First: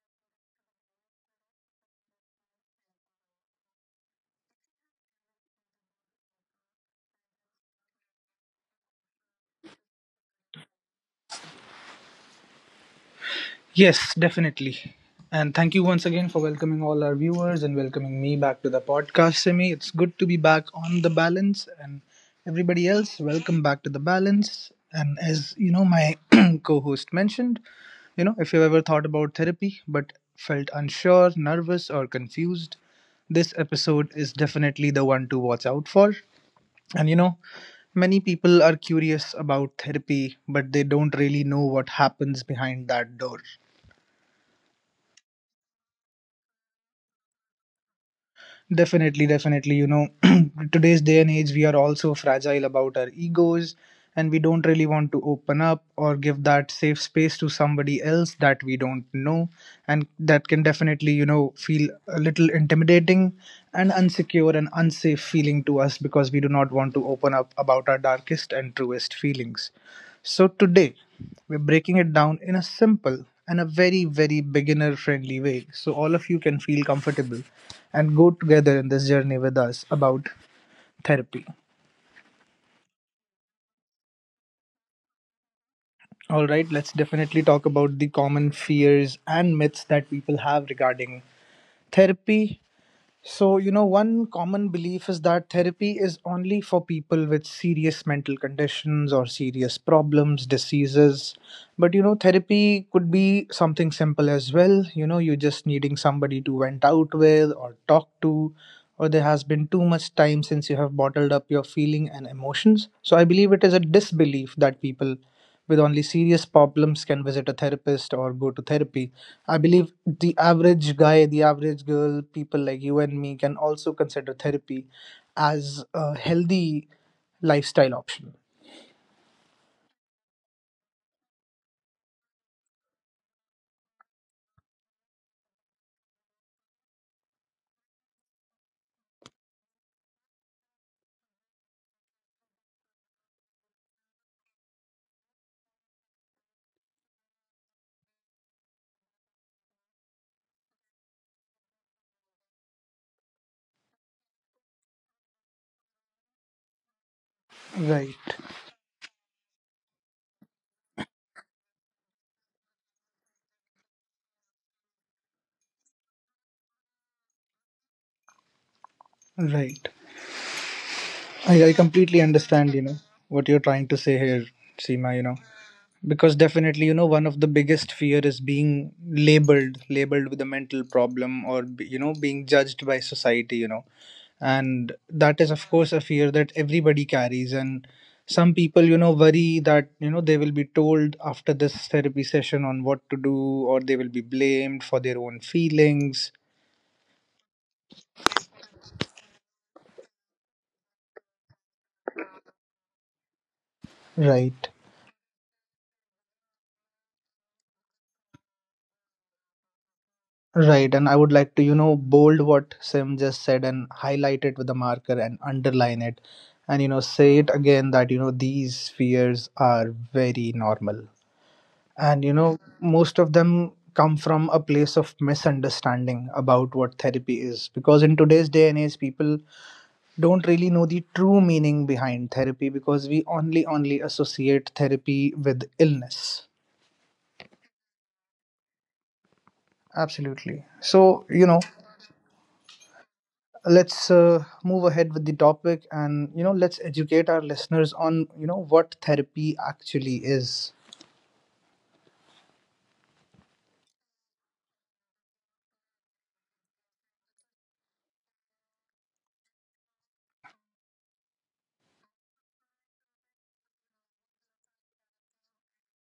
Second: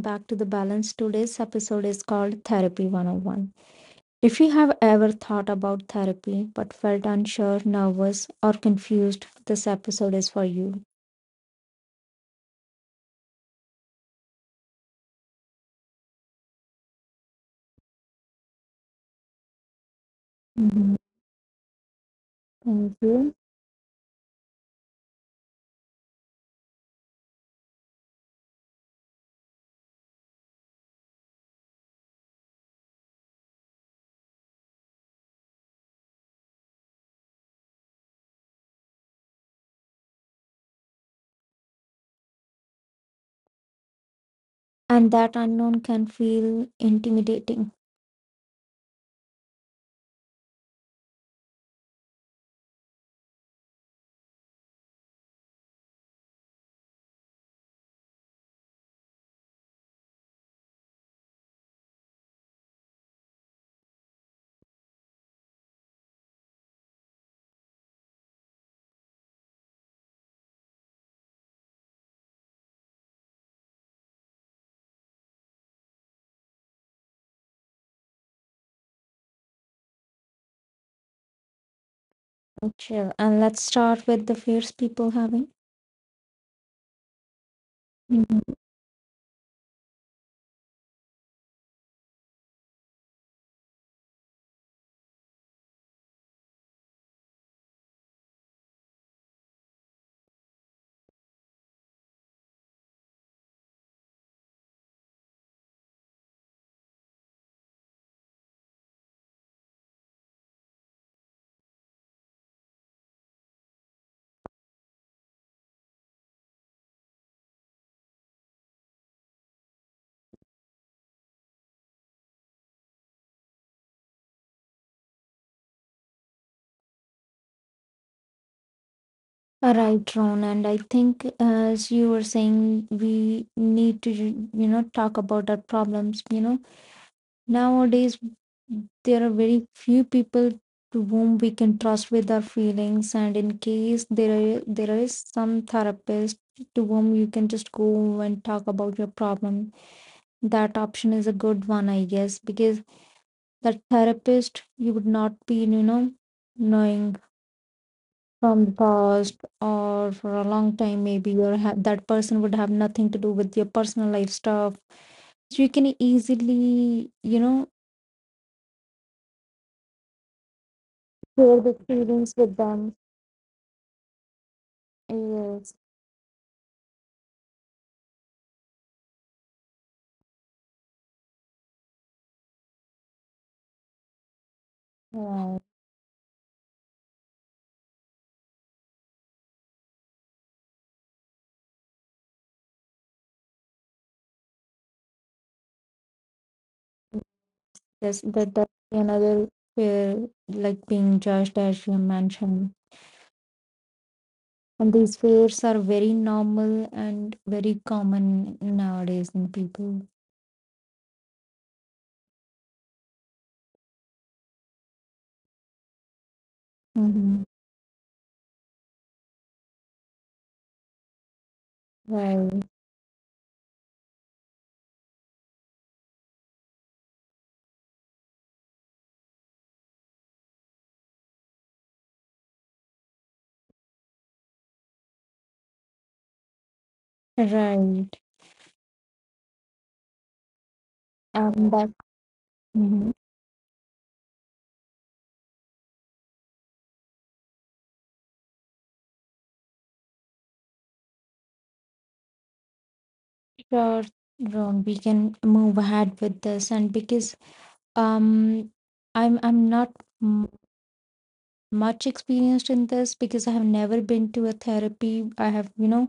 back to The Balance. Today's episode is called Therapy 101. If you have ever thought about therapy but felt unsure, nervous, or confused, this episode is for you. Yes, definitely. And thank you once again for welcoming all our viewers and welcoming me back to the podcast, Simi. It's good to be back Mhm. on the balance and everybody Thank else, you. welcome back to the balance. And as you know, my co-host mentioned, if you've ever thought about therapy but felt unsure, nervous, or confused, this episode is definitely the one to watch out for. And many people are curious about therapy, but they don't really know what happens behind that door. And that unknown can feel intimidating. Definitely, definitely. You know, today's day and age, we are also fragile about our egos and we don't really want to open up or give that safe space to somebody else that we don't know. And that can definitely, feel a little intimidating and unsecure and unsafe feeling to us because we do not want to open up about our darkest and truest feelings. So today, we're breaking it down in a simple and a very, very beginner friendly way so all of you can feel comfortable and go together in this journey with us about therapy. Sure. And let's start with the fears people having. All right, let's definitely talk about the Mhm. common fears and myths that people have regarding therapy. So, one common belief is that therapy is only for people with serious mental conditions or serious problems, diseases. But, therapy could be something simple as well. You know, you're just needing somebody to vent out with or talk to, or there has been too much time since you have bottled up your feeling and emotions. So, I believe it is a disbelief that people with only serious problems can visit a therapist or go to therapy. I believe the average guy, the average girl, people like you and me can also consider therapy as a healthy lifestyle option. Right, Ron. And I think as you were saying, we need to, you know, talk about our problems, you know, nowadays, there are very few people to whom we can trust with our feelings, and in case there are, there is some therapist to whom you can just go and talk about your problem. That option is a good one, I guess, because that therapist you would not be, you know, knowing Right, from the past or for a long time. Maybe that person would have nothing to do with your personal life stuff. So you can easily, you know, right. share the I completely feelings with understand, them. What you're trying to say here, Seema, you know. Yes, Because definitely one of the biggest fear is being labeled with a mental problem or you know being judged by society, you know, and that right. is of course a fear that everybody carries. And some people, you know, worry that, you know, they will be told after this therapy session on what to do or they will be blamed for their own feelings. Yes, that's another fear, like being judged, as you mentioned. Right. And these fears are very normal and very common nowadays in people. Right, and I would like to, you know, bold what Sim just said and highlight it with a marker and underline it and, you know, Mm-hmm. say it again that, you know, these fears are very normal. And, you Right, know, most of them come from a place of misunderstanding about what therapy is. Because in today's day and age, people don't really know the true meaning behind therapy because we only associate therapy with illness. right. Absolutely. So, you Um, know, but mm-hmm. let's move ahead with the topic and you know let's educate our listeners on you know what therapy actually is. Sure, Ron, we can move ahead with this, and because um, I'm not m much experienced in this because I have never been to a therapy. I have, you know,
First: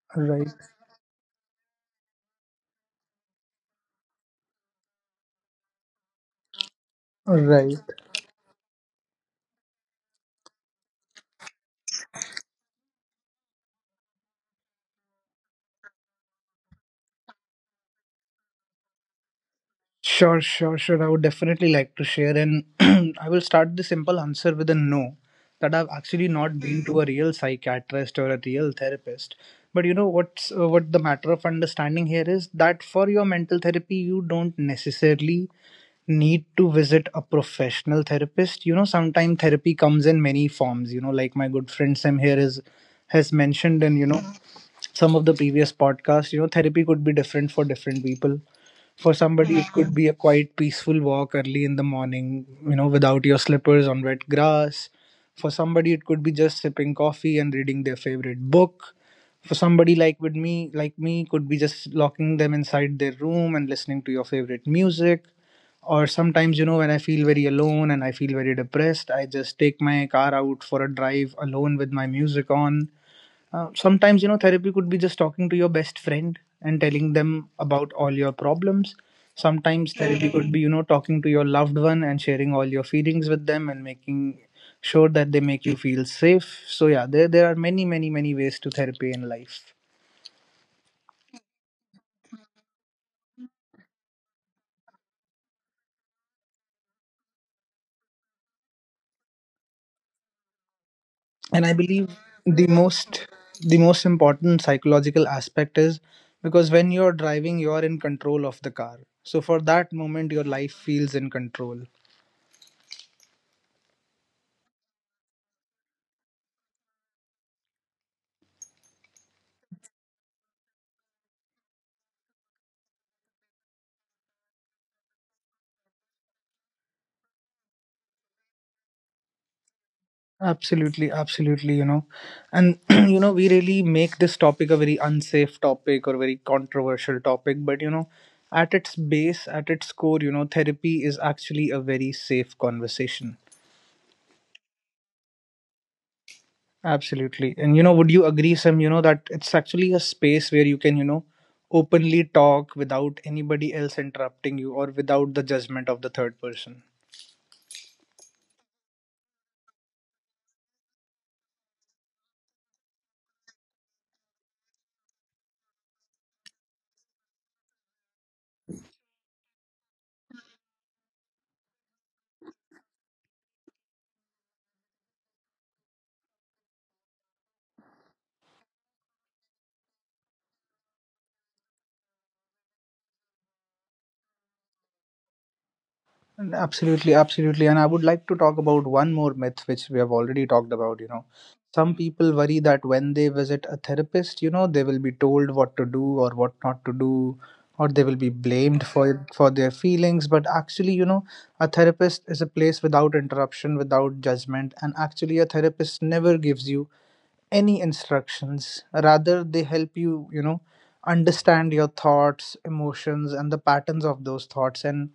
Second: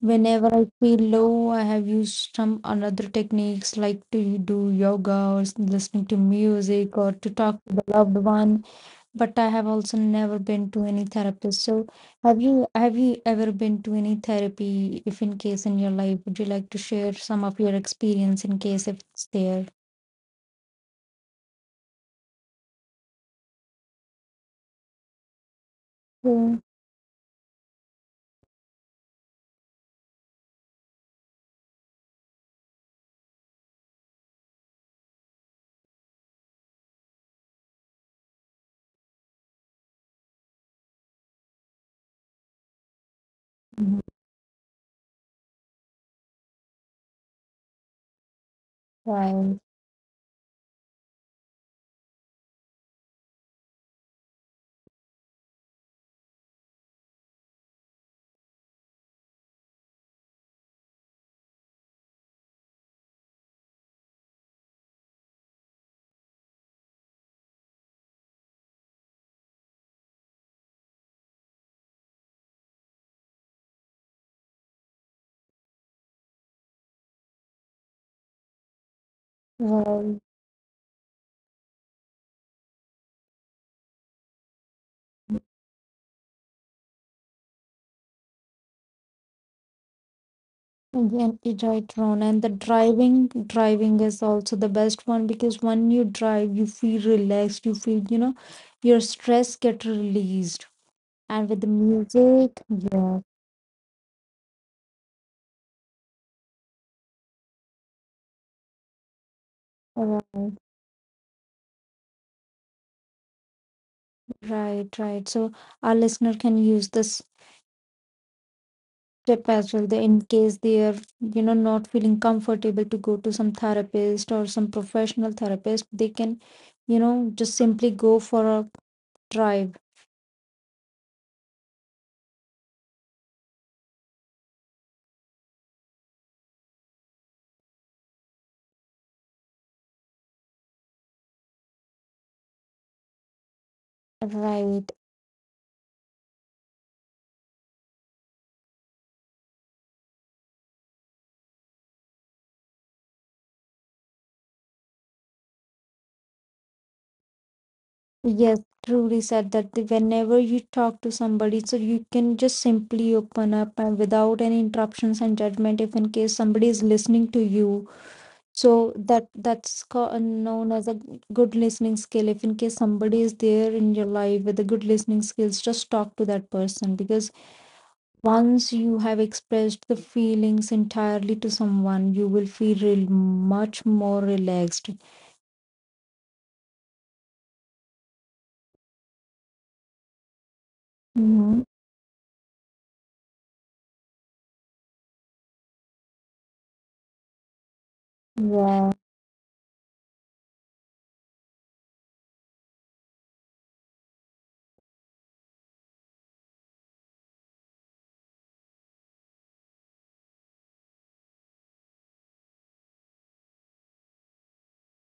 whenever Right, I feel low, I have used some another techniques like to do yoga or listening to music or to talk to right. the loved one. But I have also never been to any therapist. So have you ever been to any therapy? If in case in your life, would you like to share some of your experience in case if it's there? Sure, I would definitely like to share. And I will start the simple answer with a no, that I've actually Yeah. not been to a real psychiatrist or a real therapist. But you know what the matter of understanding here is that for your mental therapy you don't necessarily need to visit a professional therapist. You know, sometimes therapy comes in many forms. You know, like my good friend Sam here is has mentioned in, Mhm. you know, some of the previous podcasts, you know, therapy could be different for different people. For somebody, Right. it could be a quiet, peaceful walk early in the morning, you know, without your slippers on wet grass. For somebody, it could be just sipping coffee and reading their favorite book. For somebody like me, could be just locking them inside their room and listening to your favorite music. Or sometimes, you know, when I feel very alone and I feel very depressed, I just take my car out for a drive alone with my music on. Sometimes, you know, therapy could be just talking to your best friend and telling them about all your problems. Sometimes Right. therapy could be, you know, talking to your loved one and sharing all your feelings with them and making sure that they make you feel safe. So yeah, there are many, many, many ways to therapy in life. Again, it right, Ron. And the driving is also the best one because when you drive, you feel relaxed, you feel, you know, your stress get released. And with the And I believe music, the yeah, most the most important psychological aspect is because when you're driving, you're in control of the car. So for that moment, your right, life feels in control. right, right. So our listener can use this tip as well. They, in case they are, you know, not feeling comfortable to go to some therapist or some professional therapist, they can, you know, just simply go for a drive. Absolutely, absolutely, you know. And you know, we really make this topic a very unsafe topic or very controversial topic, but you know, at its base, at its core, you know, therapy is actually a very safe conversation. Right. Absolutely. And you know, would you agree, Sam, you know, that it's actually a space where you can, you know, openly talk without anybody else interrupting you or without the judgment of the third person? Yes, truly said that whenever you talk to somebody, so you can just simply open up and without any interruptions and judgment, if in case somebody is listening to you. So that's known as a good listening skill. If in case somebody is there in your life with a good listening skills, just talk to that person because once you have expressed the feelings entirely to someone, you will feel real much more relaxed. Absolutely, absolutely. And I would like to talk about one more myth which we have already talked about, you know. Mm-hmm. Some people worry that when they visit a therapist, you know, they will be told what to do or what not to do, or they will be Yeah. blamed for their feelings. But actually, you know, a therapist is a place without interruption, without judgment, and actually a therapist never gives you any instructions. Rather, they help you, you know, understand your thoughts, emotions, and the patterns of those thoughts and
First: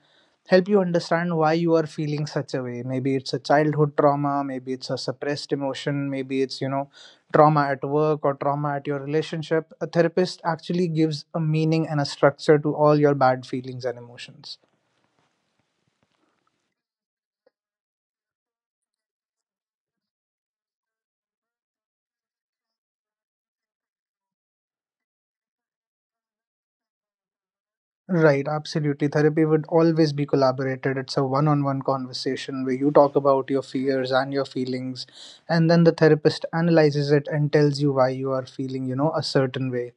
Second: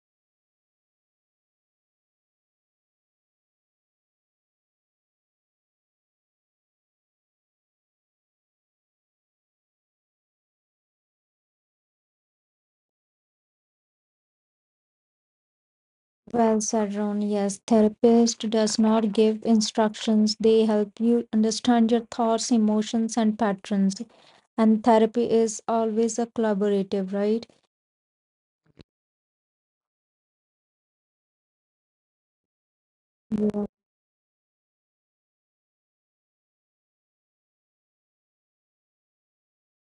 help you understand why you are feeling such a way. Maybe it's a childhood trauma, maybe it's a suppressed emotion, maybe it's, you know, trauma at work or trauma at your relationship. A therapist actually gives a meaning and a structure to all your bad feelings and emotions. Well said, Ron. Yes, therapist does not give instructions. They help you understand your thoughts, emotions, and patterns. And therapy is always a collaborative, right? Right, absolutely. Therapy would always be collaborated. It's a one on one conversation where you talk about your Yeah. fears and your feelings, and then the therapist analyzes it and tells you why you are feeling, you know, a certain way.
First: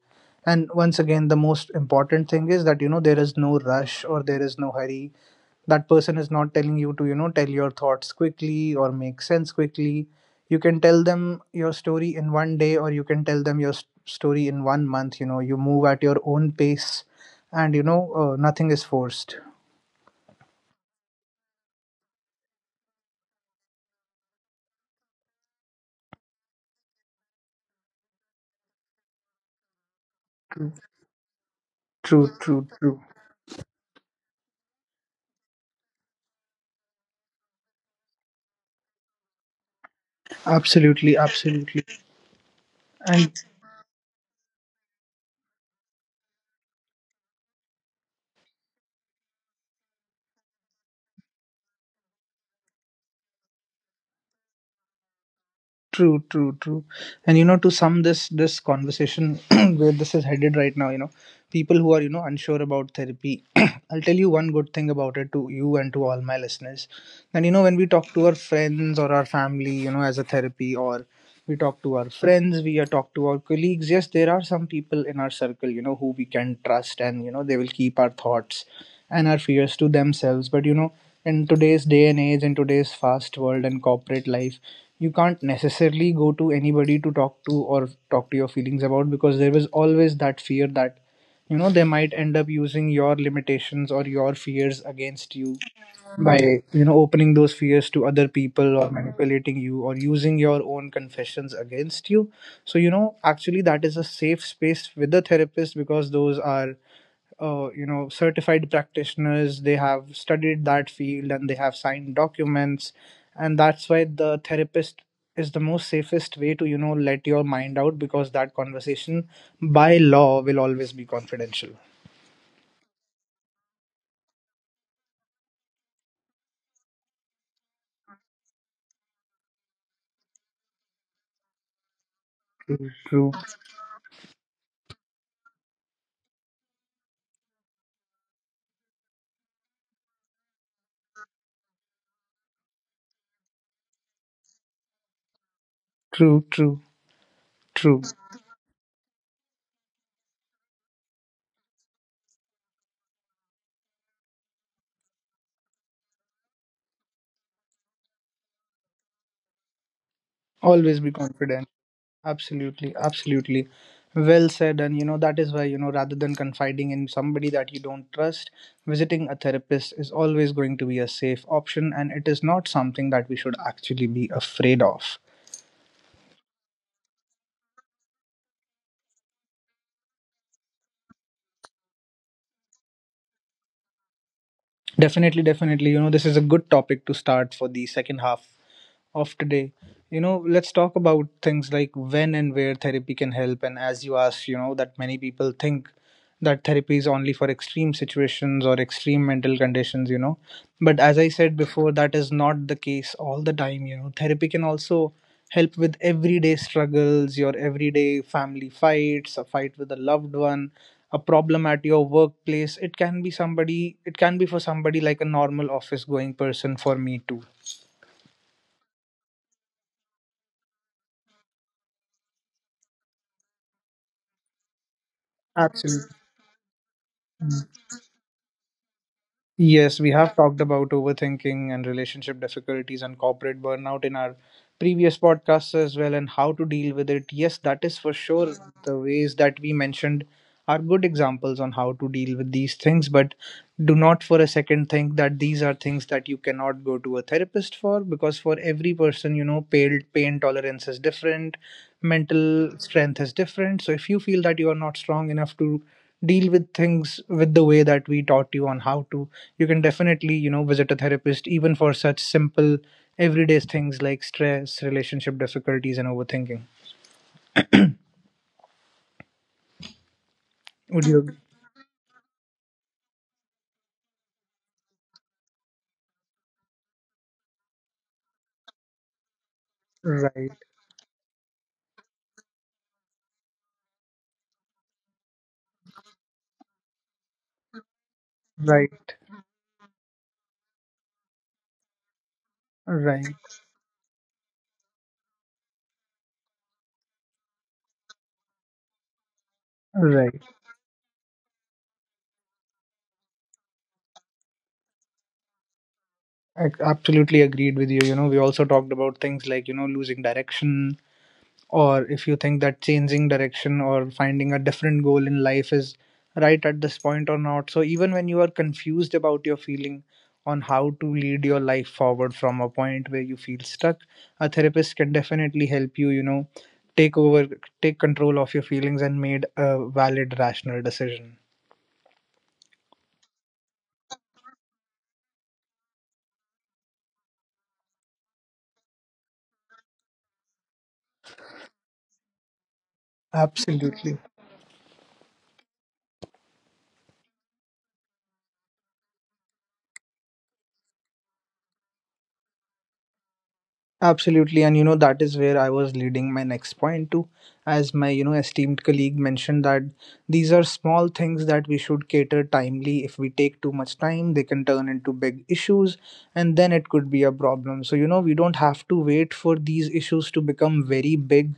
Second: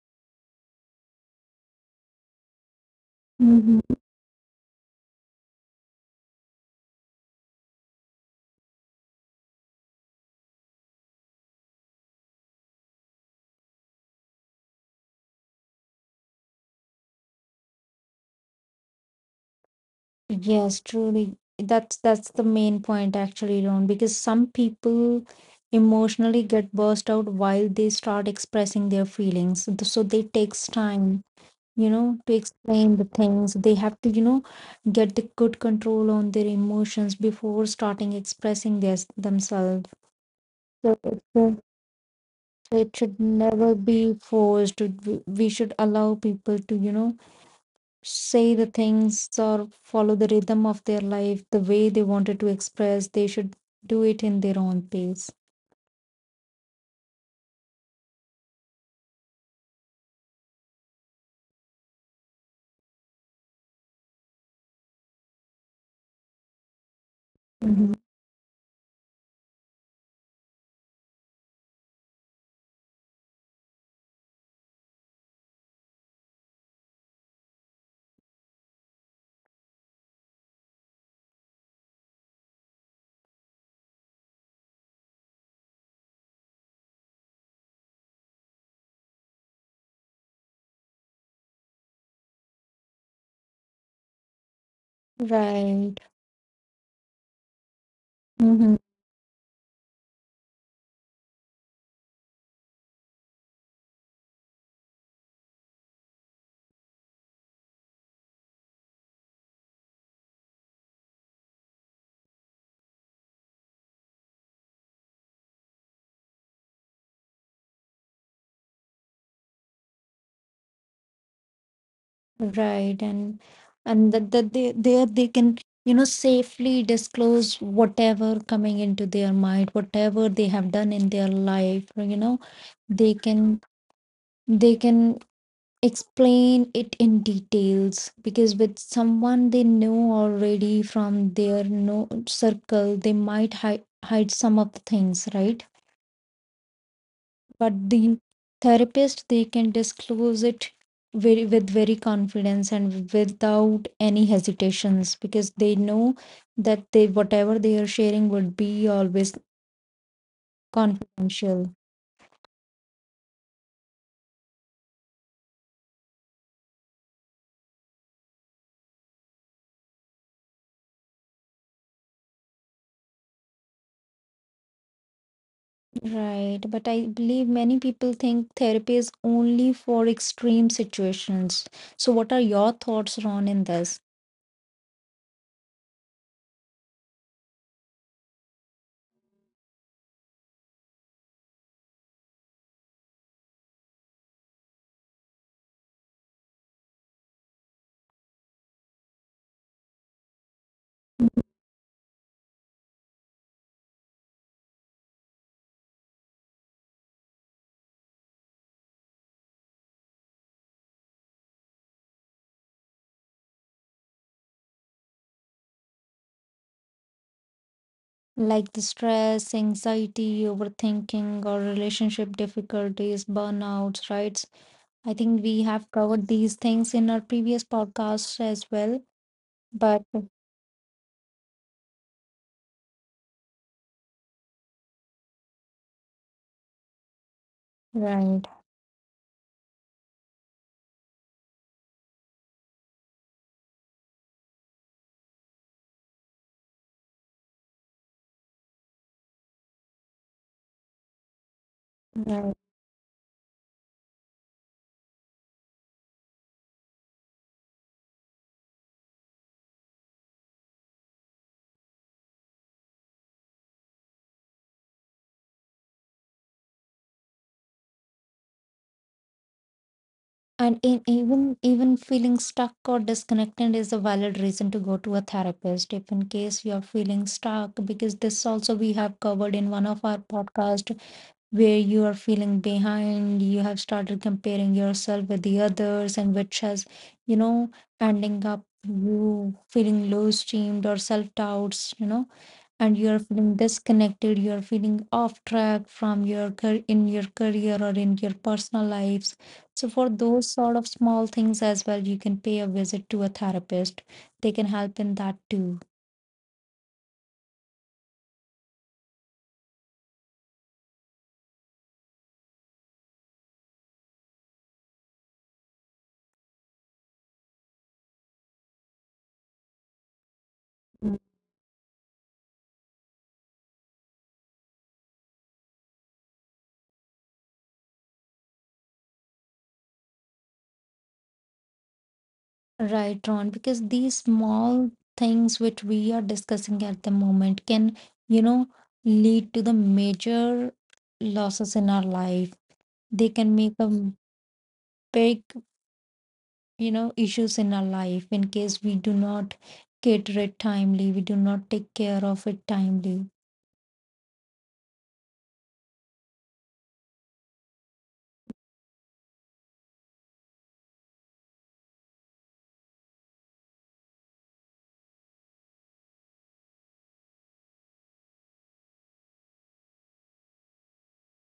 And once again, the most important thing is that, you know, there is no Mhm. rush or there is no hurry. That person is not telling you to, you know, tell your thoughts quickly or make sense quickly. You can tell them your story in one day or you can tell them your story in one month. You know, you move at your own pace and you know nothing is forced. Yes, truly. That's the main point actually, Ron, because some people emotionally get burst out while they start expressing their feelings. So so they takes True, time. You know, true, to true. explain True. the things. They have to, you know, get the good control on their emotions before starting expressing their, themselves. So Absolutely, absolutely. it should And never be forced. We should allow people to, you know, say the things or follow the rhythm of their life the way they wanted to express. They should do it in their own pace. True, true, true. And you know, to sum this conversation where this is headed right now, you know, people who are, you know, unsure about therapy, I'll tell you one good thing about it to you and to all my listeners. And you know, when we Mhm. talk to our friends or our family, you know, as a therapy, or we talk to our friends, we are talk to our colleagues. Yes, there are some people in our circle, you know, who we can trust, and you know, they will keep our thoughts and our fears to themselves. But you know, in today's day and age, in today's fast world and corporate life, you can't necessarily go to anybody to talk to or talk to your feelings about, because there was always that fear that, you know, they might end up using your limitations or your fears against you Right. by, you know, opening those fears to other Mhm. people or manipulating you or using your own confessions against you. So you know actually that is a safe space with a therapist, because those are you know certified practitioners. They have studied that field and they have signed documents, and that's why the therapist is the most safest way to, you know, let your mind out, because that conversation by law will always be confidential. Right, and that that they there they can, you know, safely disclose whatever coming into their mind, whatever they have done in their life. You know, they True, can they can explain it in details because with someone they know already from their no circle, they might hide some of the things, right? true, true. But True. the therapist they can disclose it very with very confidence and without any hesitations because they know that they whatever they are sharing would be always Always be confidential. confidential, Absolutely, absolutely. Well said. And you know, that is why, you know, rather than confiding in somebody that you don't trust, visiting a therapist is always going to be a safe option. And it is not something that we should actually be afraid of. right? But I believe many people think therapy is only for extreme situations, so what are your thoughts, Ron, in this? Definitely, definitely. You know, this is a good topic to start for the second half of today. You know, let's talk about things like when and where therapy can help. And as you asked, you know, that many people think that therapy is only for extreme situations or extreme mental conditions, you know. But as I said before, that is not the case all the time, you know. Therapy can also help with everyday struggles, your everyday family fights, a fight with a loved one, a problem at your workplace. It can be somebody, it can be for somebody like a normal office going person for me too. Like the stress, anxiety, overthinking, or relationship difficulties, burnouts, right? I think we have Absolutely. covered these things in our previous podcasts as well. Yes, But we have talked about overthinking and relationship difficulties and corporate burnout in our previous podcasts as well, and how to deal with it. Yes, that is for right, sure. The ways that we mentioned are good examples on how to deal with these things, but do not for a second think that these are things that you cannot go to a therapist for, because for every person, you know, pain tolerance is different, right. mental strength is different. So if you feel that you are not strong enough to deal with things with the way that we taught you on how to, you can definitely, you know, visit a therapist even for such simple everyday things like stress, relationship difficulties, and overthinking. And in, would you ag- even even feeling stuck or disconnected is a valid reason to go to a therapist if in case you're feeling stuck because this also we have covered in one of our right, podcast where you are feeling behind, you have started comparing yourself with the others, and which has, you know, ending up right, you feeling low esteemed or self doubts, you know, and you are right, feeling disconnected, you are feeling off track from in your career or in your personal lives. So for right. those sort of small things as well, you can pay a visit to a therapist. They can help in that too. I absolutely agreed with you. You know, we also talked about things like, you know, losing direction, or if you think that changing direction or finding a different goal in life is right at this point or not. So, even when you are confused about your feeling on how to lead your life forward from a point where you feel stuck, a therapist can definitely help you, you know, take over, take control of your feelings and made a valid, rational decision. Right, Ron, because these small things which we are discussing at the moment can, you know, lead to the major losses in our life. They can make a Absolutely. big, you know, issues in our life in case we do not cater it timely, we do not take care of it timely. Absolutely, and you know that is where I was leading my next point to, as my, you know, esteemed colleague mentioned, that these are small things that we should cater timely. If we take too much time, they can turn into big issues, and then it could be a problem. So you know we don't have to wait for these issues to become very big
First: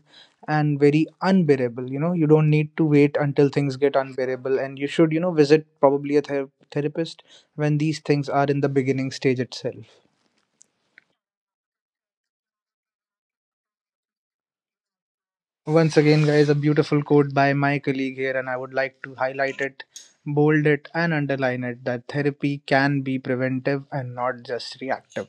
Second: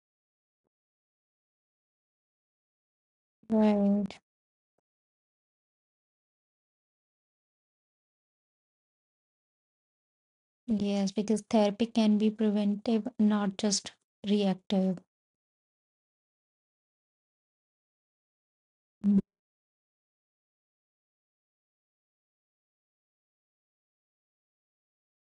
and very unbearable. You know you don't need to wait until things get Right. unbearable, and you should, you know, visit probably a therapist when these things are in the beginning stage itself. Yes, because therapy can be preventive, not just reactive. Once again, guys, a beautiful quote by my colleague here, and I would like to highlight it, bold it, and underline it, that therapy can be preventive and not just reactive.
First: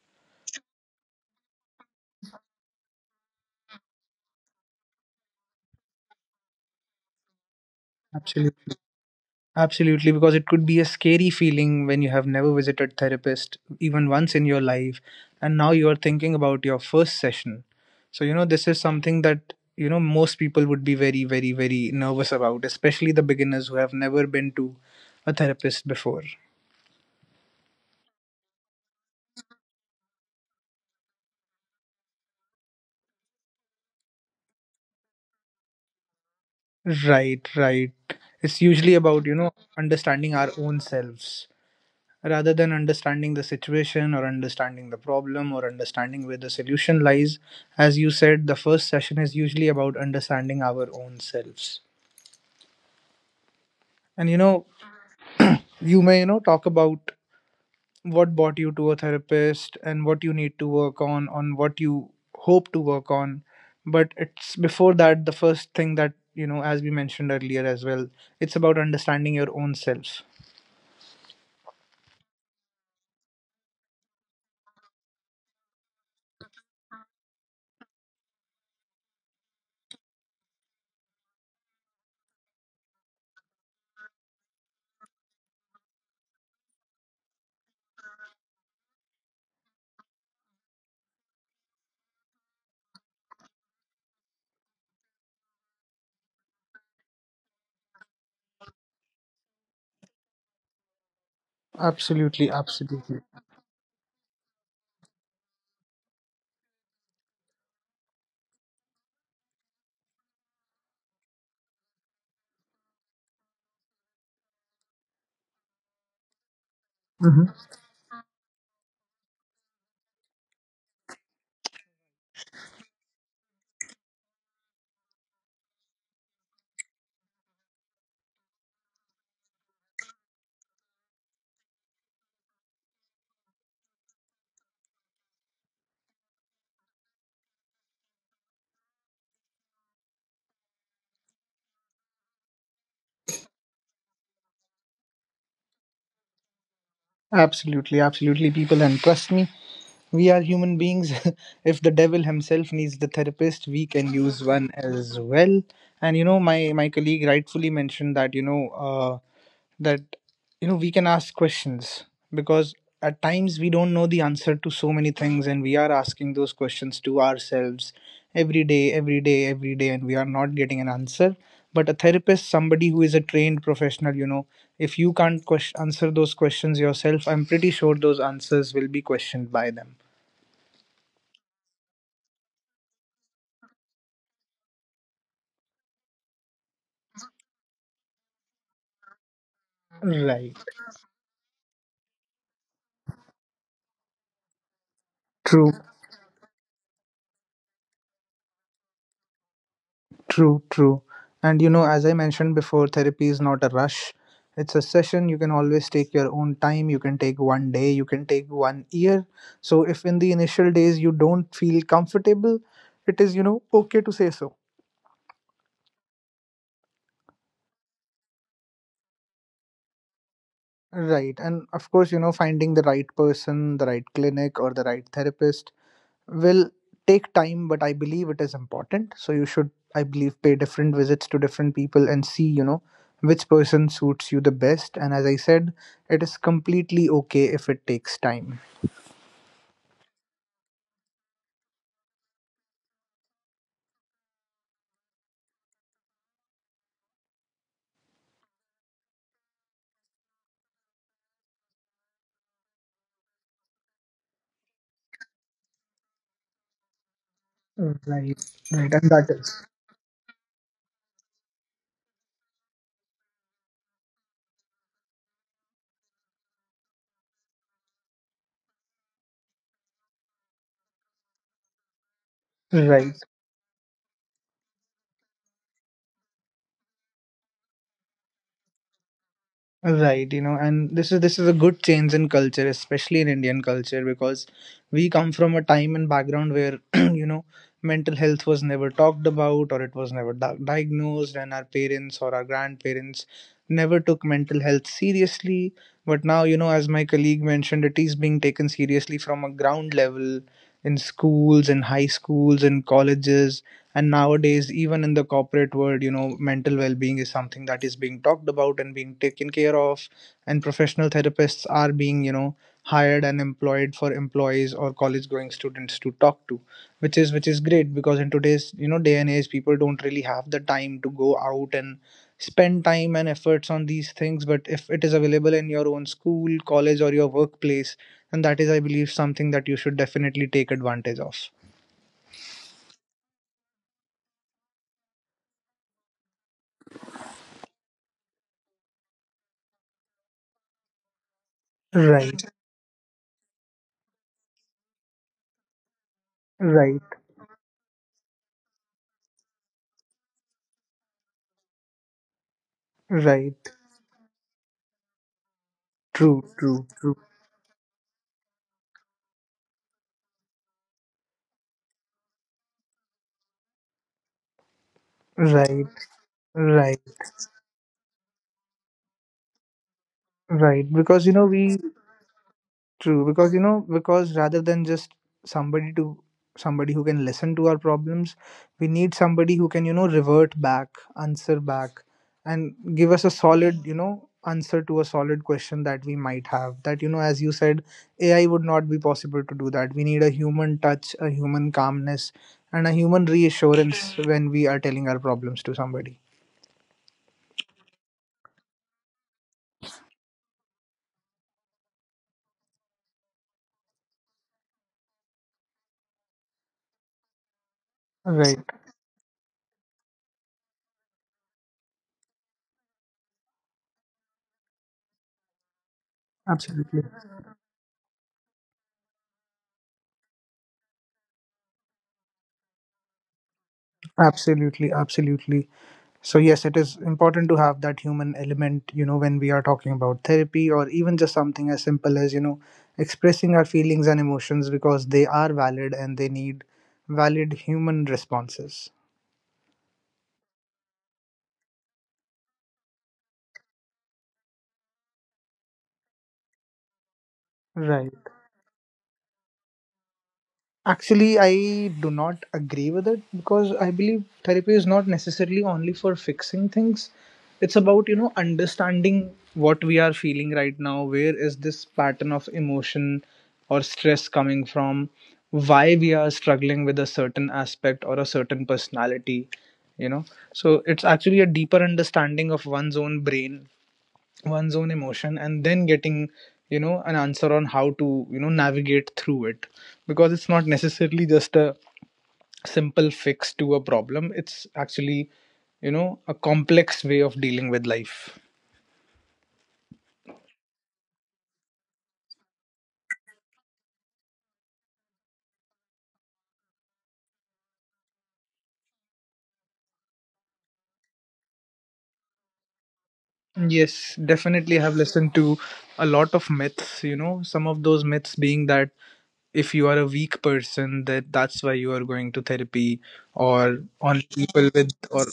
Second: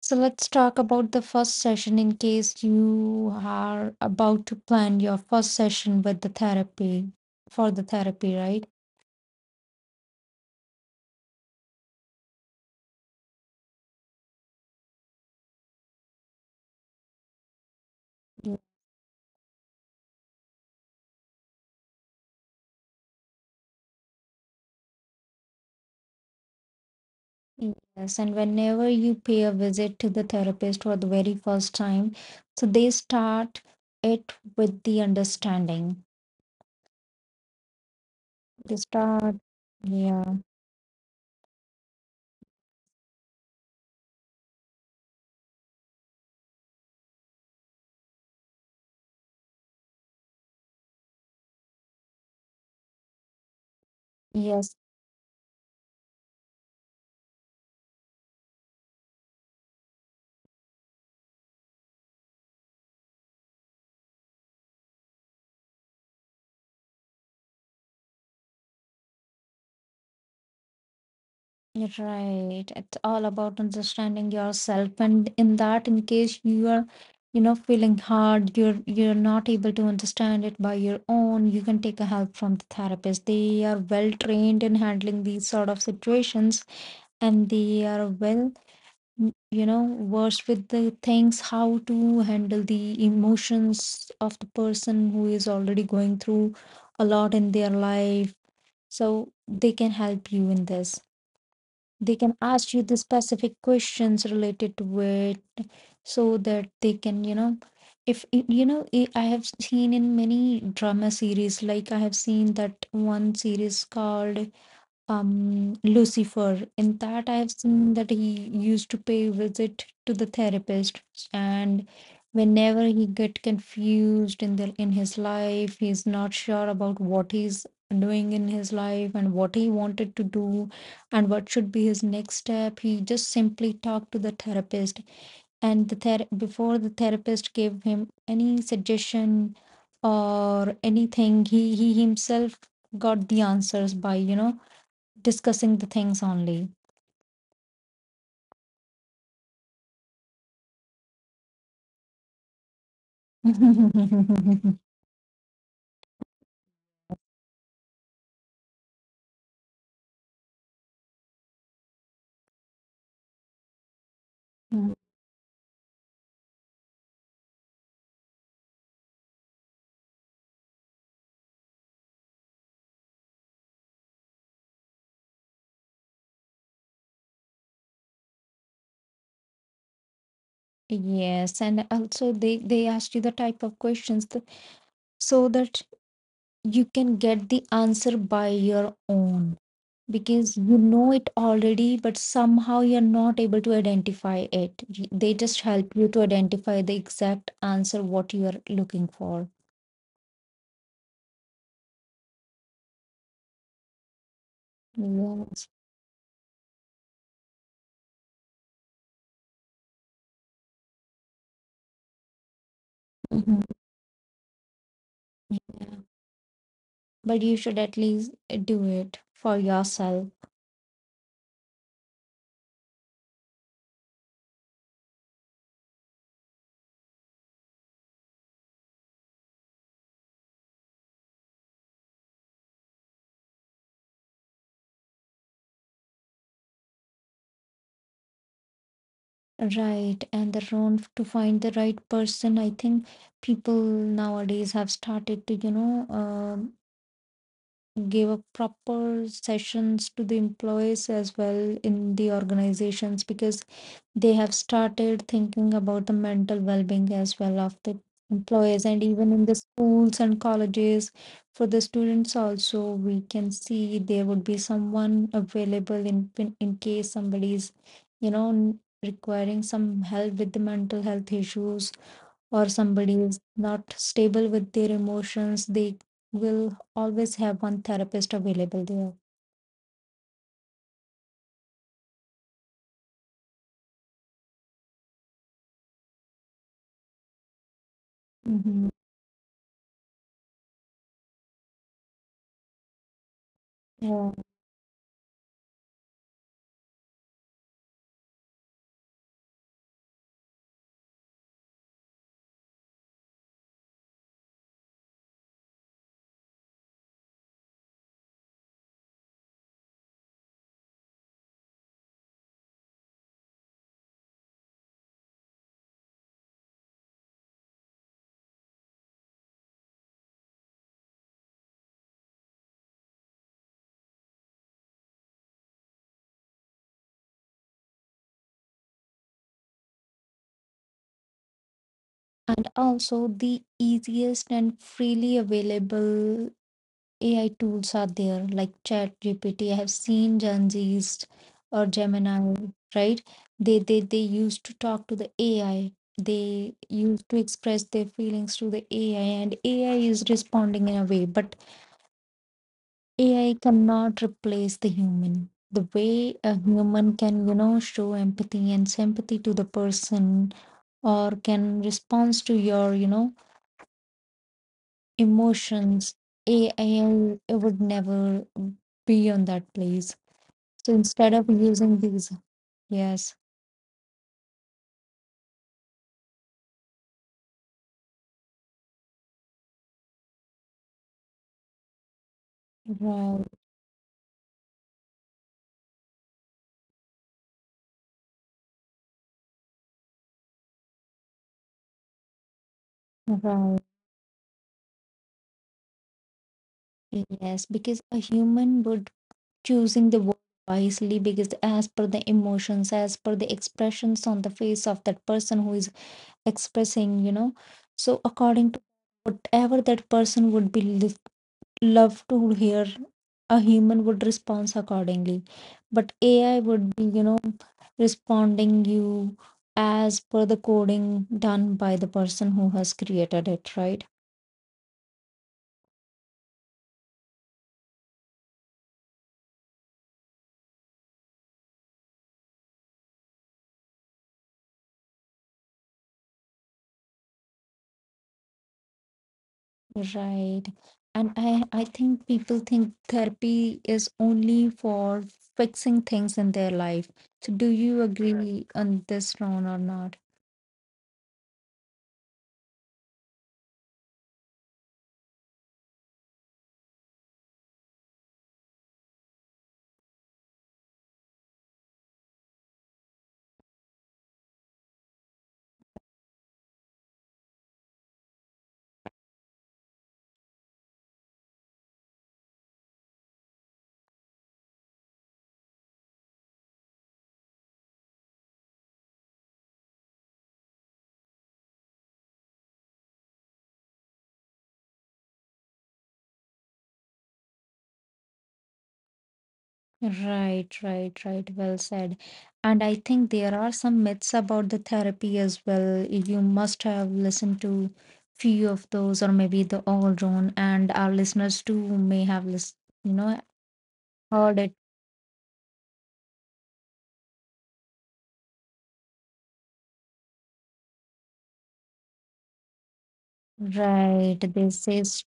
So let's talk about the first session in case you are about to plan your first session with the therapy for the therapy, right? Absolutely. Absolutely, because it could be a scary feeling when you have never visited therapist even once in your life, and now you are thinking about your first session. So, you know, Mm, this is something that, you know, most people would be very, very, very nervous about, especially the beginners who have never been to a therapist before. Yes, and whenever you pay a visit to the therapist for the very first time, so they start it with the understanding. Right, right. It's They usually about, you start, know, understanding yeah, our own selves rather than understanding the situation or understanding the problem or understanding where the solution lies. As you said, the first session is usually about understanding our own selves. And, you know, yes, you may, you know, talk about what brought you to a therapist and what you need to work on what you hope to work on. But it's before that, the first thing that, you know, as we mentioned earlier as well, it's about understanding your own self. you're right. It's all about understanding yourself. And in that, in case you are, you know, feeling hard, you're not able to understand it by your own, you can take a help from the therapist. They are well trained in handling these sort of situations and they are well, you know, versed with the things, how to handle the emotions of the person who is already going through a lot in their life. So they can help you in this. They can Absolutely, ask you the absolutely. specific questions related to it so that they can, you know, if y- you know, I have seen in many drama series like I have seen that one series called Lucifer. In that, I have Mhm. seen that he used to pay visit to the therapist, and whenever he get confused in the in his life, he's not sure about what he's doing in his life and what he wanted to do and what should be his next step. He just simply talked to the therapist, and before the therapist gave him any suggestion or anything, he himself got the answers by, you know, discussing the things only. Absolutely, absolutely, people. And trust me, we are human beings. If the devil himself needs the therapist, we can use one as well. And you know, my colleague rightfully mentioned that, you know, that, you know, we can ask questions, because at times we don't know the answer to so many things, and we are asking those questions to ourselves every day, every day, every day, and we are not getting an answer. But a therapist, somebody who is a trained professional, you know, if you can't question, answer those questions yourself, I'm pretty sure those answers will be questioned by them. Yes, and also they ask you the type of questions so that you can get the answer by your own because Right. you know it already, but somehow you're not able to identify it. They just True. help you to identify the exact answer what you are looking for. True, true. And you know, as I mentioned before, therapy is not a rush. It's a session. You can Yes. always take your own time. You can take one day. You can take one year. So, if in the initial days you don't feel comfortable, it is, you Mhm. know, okay to say so. Yeah. But you should at least do it for yourself. Right. And of course, you know, finding the right person, the right clinic, or the right therapist will take time, but I believe it is important, so you should, I believe, pay different visits to different people and see, you know, which person suits you the best. And as I said, it is completely okay if it takes time. Right, and the wrong to find the right person. I think people nowadays have started to, you know, give up proper sessions to the employees as well in the organizations because they have started thinking about the mental well being as well of the Right, employees, right, and and even that in the is schools and colleges, for the students also, we can see there would be someone available in, in case somebody is, you know, requiring some help with the mental health issues or somebody right. is not stable with their emotions, they will always have one therapist available there. Right, you know, and this is a good change in culture, especially in Indian culture, because we come from a time and background where you know mental health was Mm-hmm. never talked about, or it was never diagnosed, and our parents or our grandparents never took Yeah. mental health seriously. But now, you know, as my colleague mentioned, it is being taken seriously from a ground level, in schools, in high schools, in colleges, and nowadays even in the corporate world, you know, mental well-being is something that is being talked about and being taken care of, and professional therapists are being, you know, hired and employed for employees or college going students to talk to, which is great, because in today's, you know, day and age, people don't really have the time to go out and spend time and efforts on these things, but if it is available in your own school, college, or your workplace, and that is, I believe, something that you should definitely take advantage of. And also, the easiest and freely available AI tools are there, like ChatGPT. I have seen Gen Z's or Right, Gemini, right? They used to talk to the AI. They right, used to express their feelings to the AI, and AI is responding in a way, but AI right. cannot replace the human. The way True, a true, human true. can, you know, show empathy and sympathy to the person or can respond to your, you know, Right, emotions. right, AI would never be on that place. right. So Because instead you of know we using these, true, yes, because you know, because rather than just somebody to somebody who can listen to our problems, we need somebody who can, you know, revert back, answer back, and give us a right, solid, you know, answer to a solid question that we might have. That, you know, as you said, AI would not be possible to do that. We need a human touch, a human calmness, and a human right, reassurance when we are telling our problems to somebody. yes, because a human would choosing the word wisely because as per the emotions as per the expressions on the face of that person who is expressing, you know, so Right. according to whatever that person would be love to hear, a human would respond accordingly, but AI would be, Absolutely. you know, responding you as per the coding done by the person who has created it, right? Absolutely, absolutely. So, yes, it is important to have that human element, you know, when we are talking about therapy or even just something as simple as, you know, expressing our feelings and emotions, because they are valid and they need valid human responses. Right, and I think people think therapy is only for fixing things in their life, so do you Right. agree on this, Ron, or not? Actually, I do not agree with it, because I believe therapy is not necessarily only for fixing things. It's about, you know, understanding what we are feeling right now, where is this pattern of emotion or stress coming from, why we are struggling with a certain aspect or a certain personality, you know. So it's actually a deeper understanding of one's own brain, one's own emotion, and then getting, you know, an answer on how to, you know, navigate through it, because it's not necessarily just a simple fix to a problem. It's actually, you know, a complex way of dealing with life. Right, right, right. Well said. And I think there are some myths about the therapy as well. You must have listened to few of those, or maybe the all drone, and our listeners too may have list, you know, Yes, heard it. definitely have listened to a lot of myths, you know, some of those myths being that if you are a weak person, that that's why you are going to therapy, or only Right. They people with, say, or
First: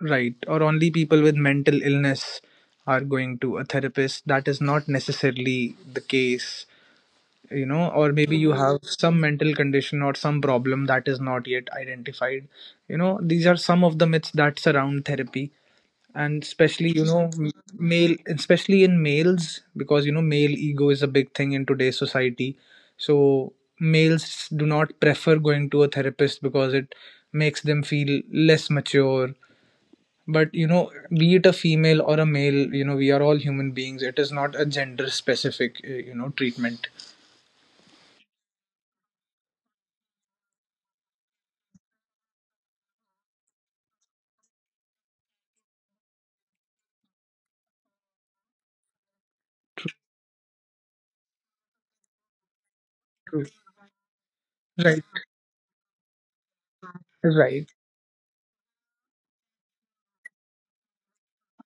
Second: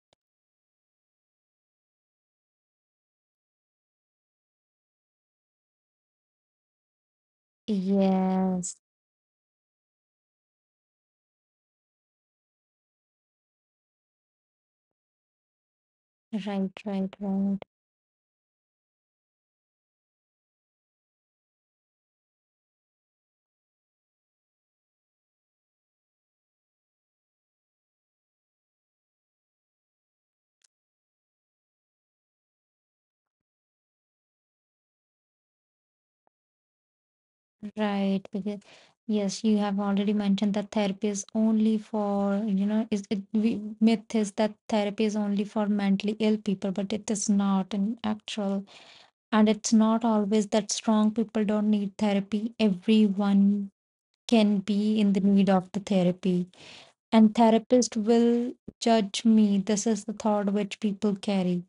right, or only people with mental illness are going to a therapist, that is not necessarily the case. You know, or maybe you yes. have some mental condition or some problem that is not yet identified. You know, these are some of the myths that surround therapy, and Right, especially, you right, know, m- right. male especially in males, because you know male ego is a big thing in today's society, so males do not prefer going to a therapist because it makes them feel less mature. But you know, be it a female or a male, you know, we are all human beings. It is not a gender specific you know treatment. Right, because yes, you have already mentioned that therapy is only for, myth is that therapy is only for mentally ill people, but it is not in actual, and it's not always that strong people don't need therapy. True. Everyone can be Right, in the need of the therapy, and right. therapist will judge me. This is the thought which people carry,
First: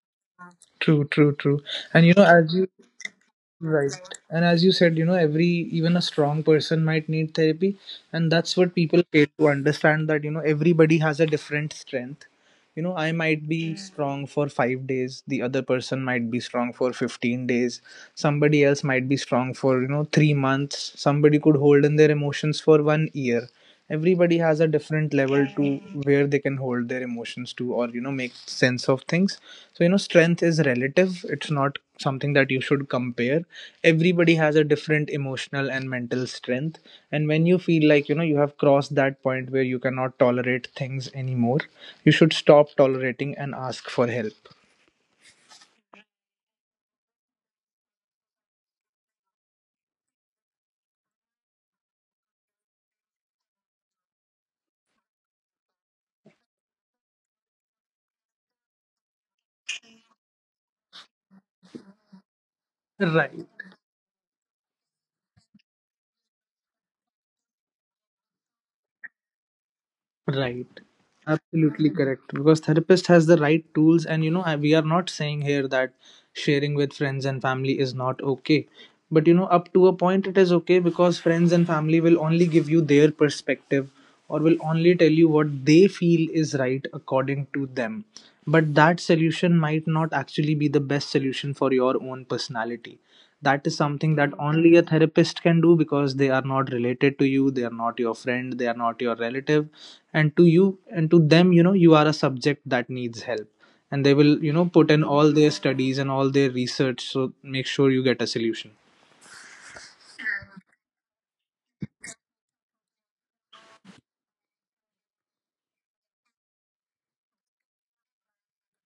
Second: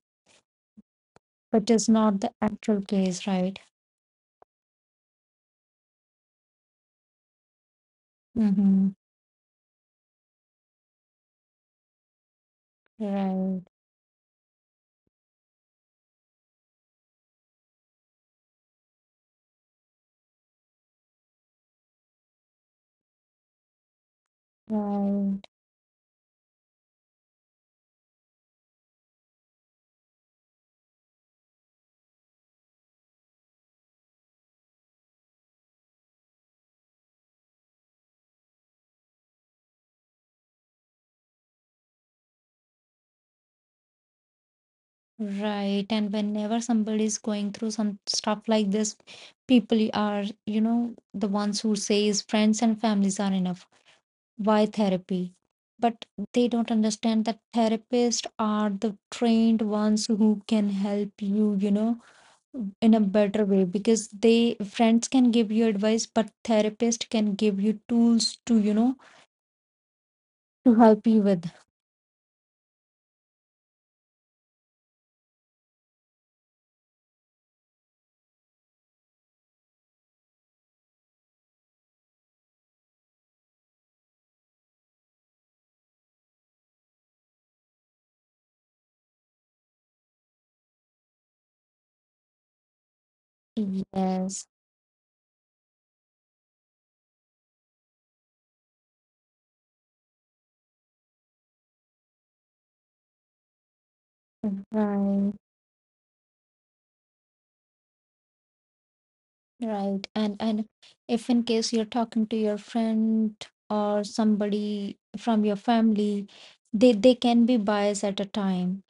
True, true, true. but it's And you not know the as you actual case, right? Right. And as you said, you know, every even a strong person might need therapy. And that's what Mm-hmm. people fail to understand, that, you know, everybody has a different strength. You know, I might Right, be Mm. strong for 5 days, the other person might be strong for 15 days, somebody else might be strong for, you know, 3 months, somebody could hold in their emotions for one year. Everybody has a different right. level to where they can hold their emotions to, or, you know, make sense of things. So you know strength is relative. It's not something that you should compare. Everybody has a different emotional and mental strength, and when you feel like, you know, you have crossed that point where you cannot tolerate things anymore, you should stop tolerating and ask for help. Right. And whenever somebody is going through some stuff like this, people are, the ones who says friends and families are enough. Why therapy? But they don't understand that therapists are the trained ones who can help you, in a better Right. way because they friends can give you advice, but therapist can give you tools to, Right. to help you with. Absolutely correct. Because therapist has the right tools, and you know, we are not saying here that sharing with friends and family is not okay. But you know, up to a point, it is okay, because friends and family will only give you their perspective or will only tell you what they feel is right according to them. But that solution might not actually be the best solution for your own personality. That is something that Yes. only a therapist can do, because they are not related to you, they are not your friend, they are not your relative, and to you and to them, you know, you are a subject that needs help, and they will, you know, put in Right. all their studies and all their research, so make sure you get a solution. Right. And if in case you're talking to your friend or somebody from your family, they can be biased at a time.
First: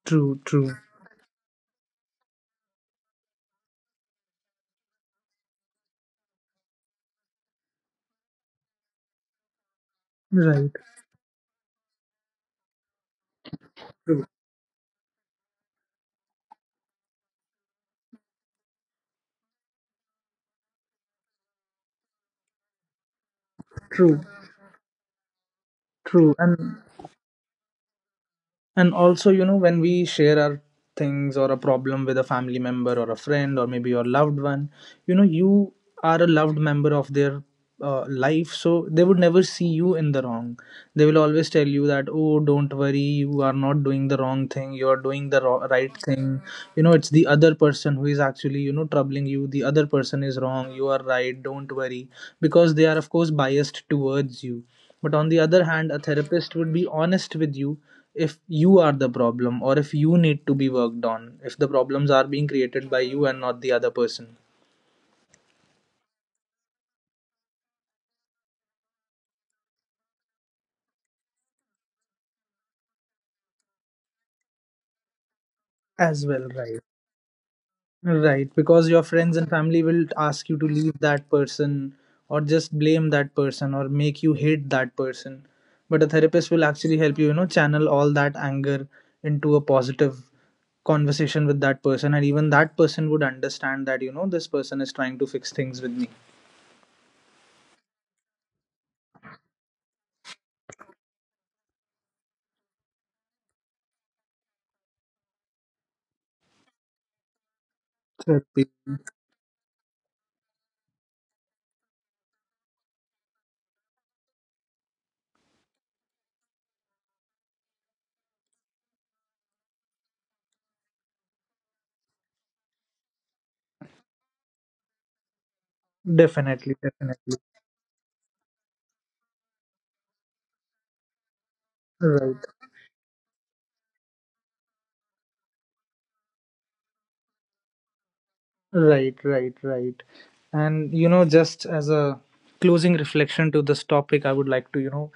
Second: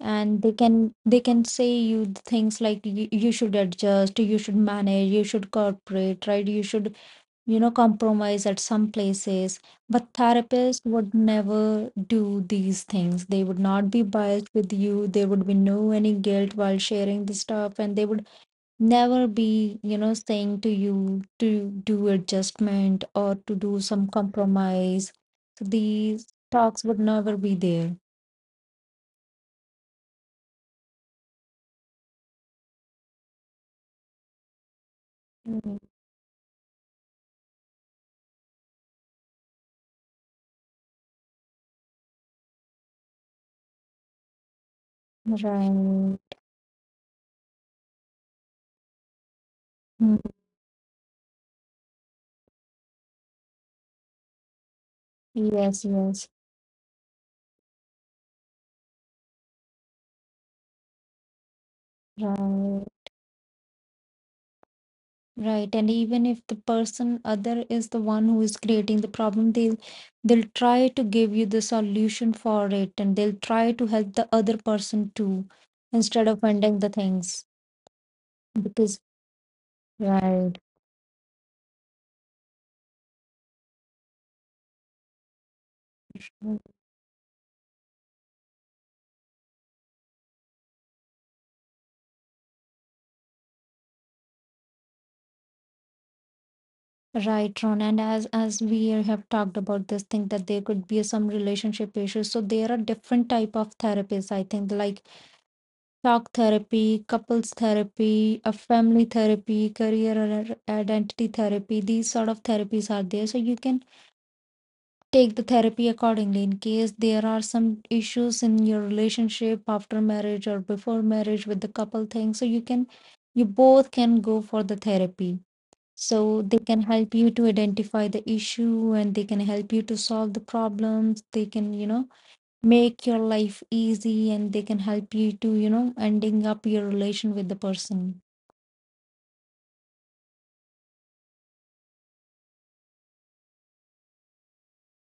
And True, they true. can they can say you things like you should adjust, you should manage, you should cooperate, right? You should, you know, compromise at some places. But Right. therapists would never do these things. They would not be True, biased with you. There would be no any guilt while sharing the stuff, and they would never be saying to you to do adjustment or to do some true, compromise, so these true. and talks would never be there. And also, you know, when we share our things or a problem with a family member or a friend or maybe your loved one, you know, you Mm, are a loved member of their life. So they would never see you in the wrong. They will always tell you that, oh, don't worry, you are not doing the wrong thing, you are doing the right right. thing. You know, it's the other person who is actually, you know, troubling you. The other Mm, person is wrong, you are right, don't worry. Because they are, of course, biased towards you, but on the other yes, hand, a yes, therapist would be honest with you if you are the problem or if you need to be worked on, if the problems are being created right, by you and not the other person right. And even if the person other is the one who is creating the problem, they'll try to give you the solution for it, and they'll try to help the other person too as instead of well, right? ending the things Right, because because your friends and family will ask you right. to leave that person or just blame that person or make you hate that person. But a therapist will actually help you, you know, channel all that anger into a positive conversation with that person, and even that person would understand that, you know, this person is trying to fix things with me. Right, Ron. And as we have talked about this thing that there could be some relationship issues. So there are different type of therapies, I think, like talk therapy, couples therapy, a Therapy. family therapy, career or identity therapy. These sort of therapies are there. So you can take the therapy accordingly in case there are some issues in your relationship after marriage or before marriage with the couple thing. So you both can go for the therapy, so they Definitely, can help you definitely. to identify the issue, and they can help you to solve the problems. They can, you know, Right, make your life easy, and they can help you to, you know, ending up your relation with the person. right, right, right. And you know, just as a closing reflection to this topic, I would like to, you know,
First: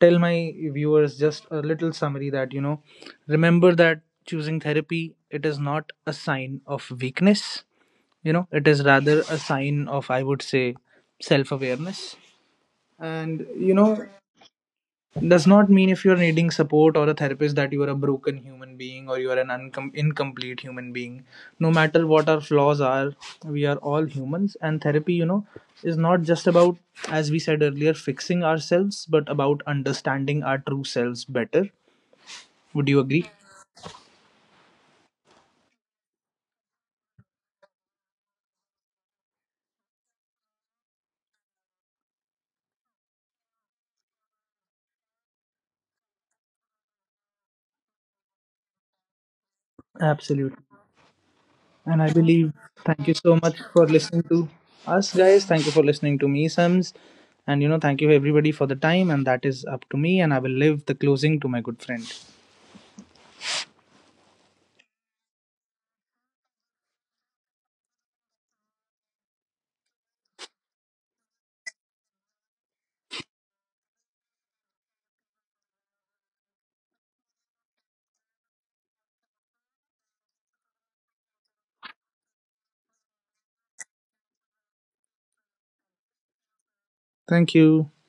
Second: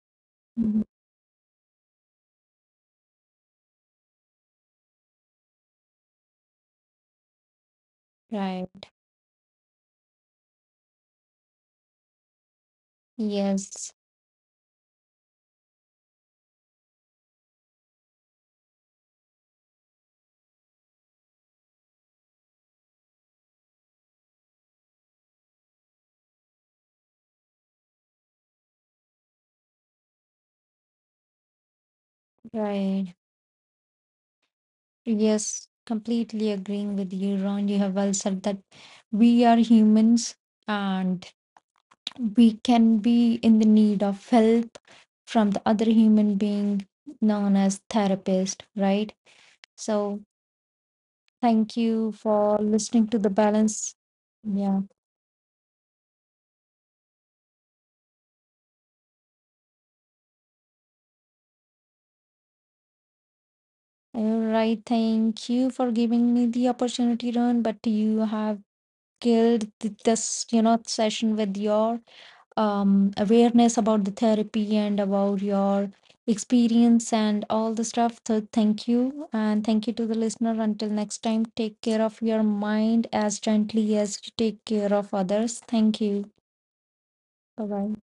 tell my Mhm. viewers just a little summary, that, you know, remember that choosing therapy, it is not a sign of weakness, you know, it is Right. rather a sign of, I would say, self awareness. And, you Yes. know, does not mean if you're needing support or a therapist that you are a broken human being or you are an incomplete human being. No matter what our flaws are, we are all humans, and therapy, you know, is not just about, as we said earlier, fixing ourselves, but about understanding our true selves better. Would you Right. agree? Yes. Completely agreeing with you, Ron. You have well said that we are humans, and we can be in the need of help from the other human being known as therapist, right? So Absolutely. thank And I you believe for thank listening you to the so much for balance. listening to Yeah, us, guys. Thank you for listening to me, Sams. And you know thank you everybody for the time, and that is up to me, and I will leave the closing to my good friend. all right. Thank you for giving me the opportunity, Ron. But you have killed this, you know, session with your awareness about the therapy and about your experience and all the stuff. So thank you, and thank you to the listener. Until next time, take care of your mind as gently as you take care of others. Thank you. Thank Bye you. bye.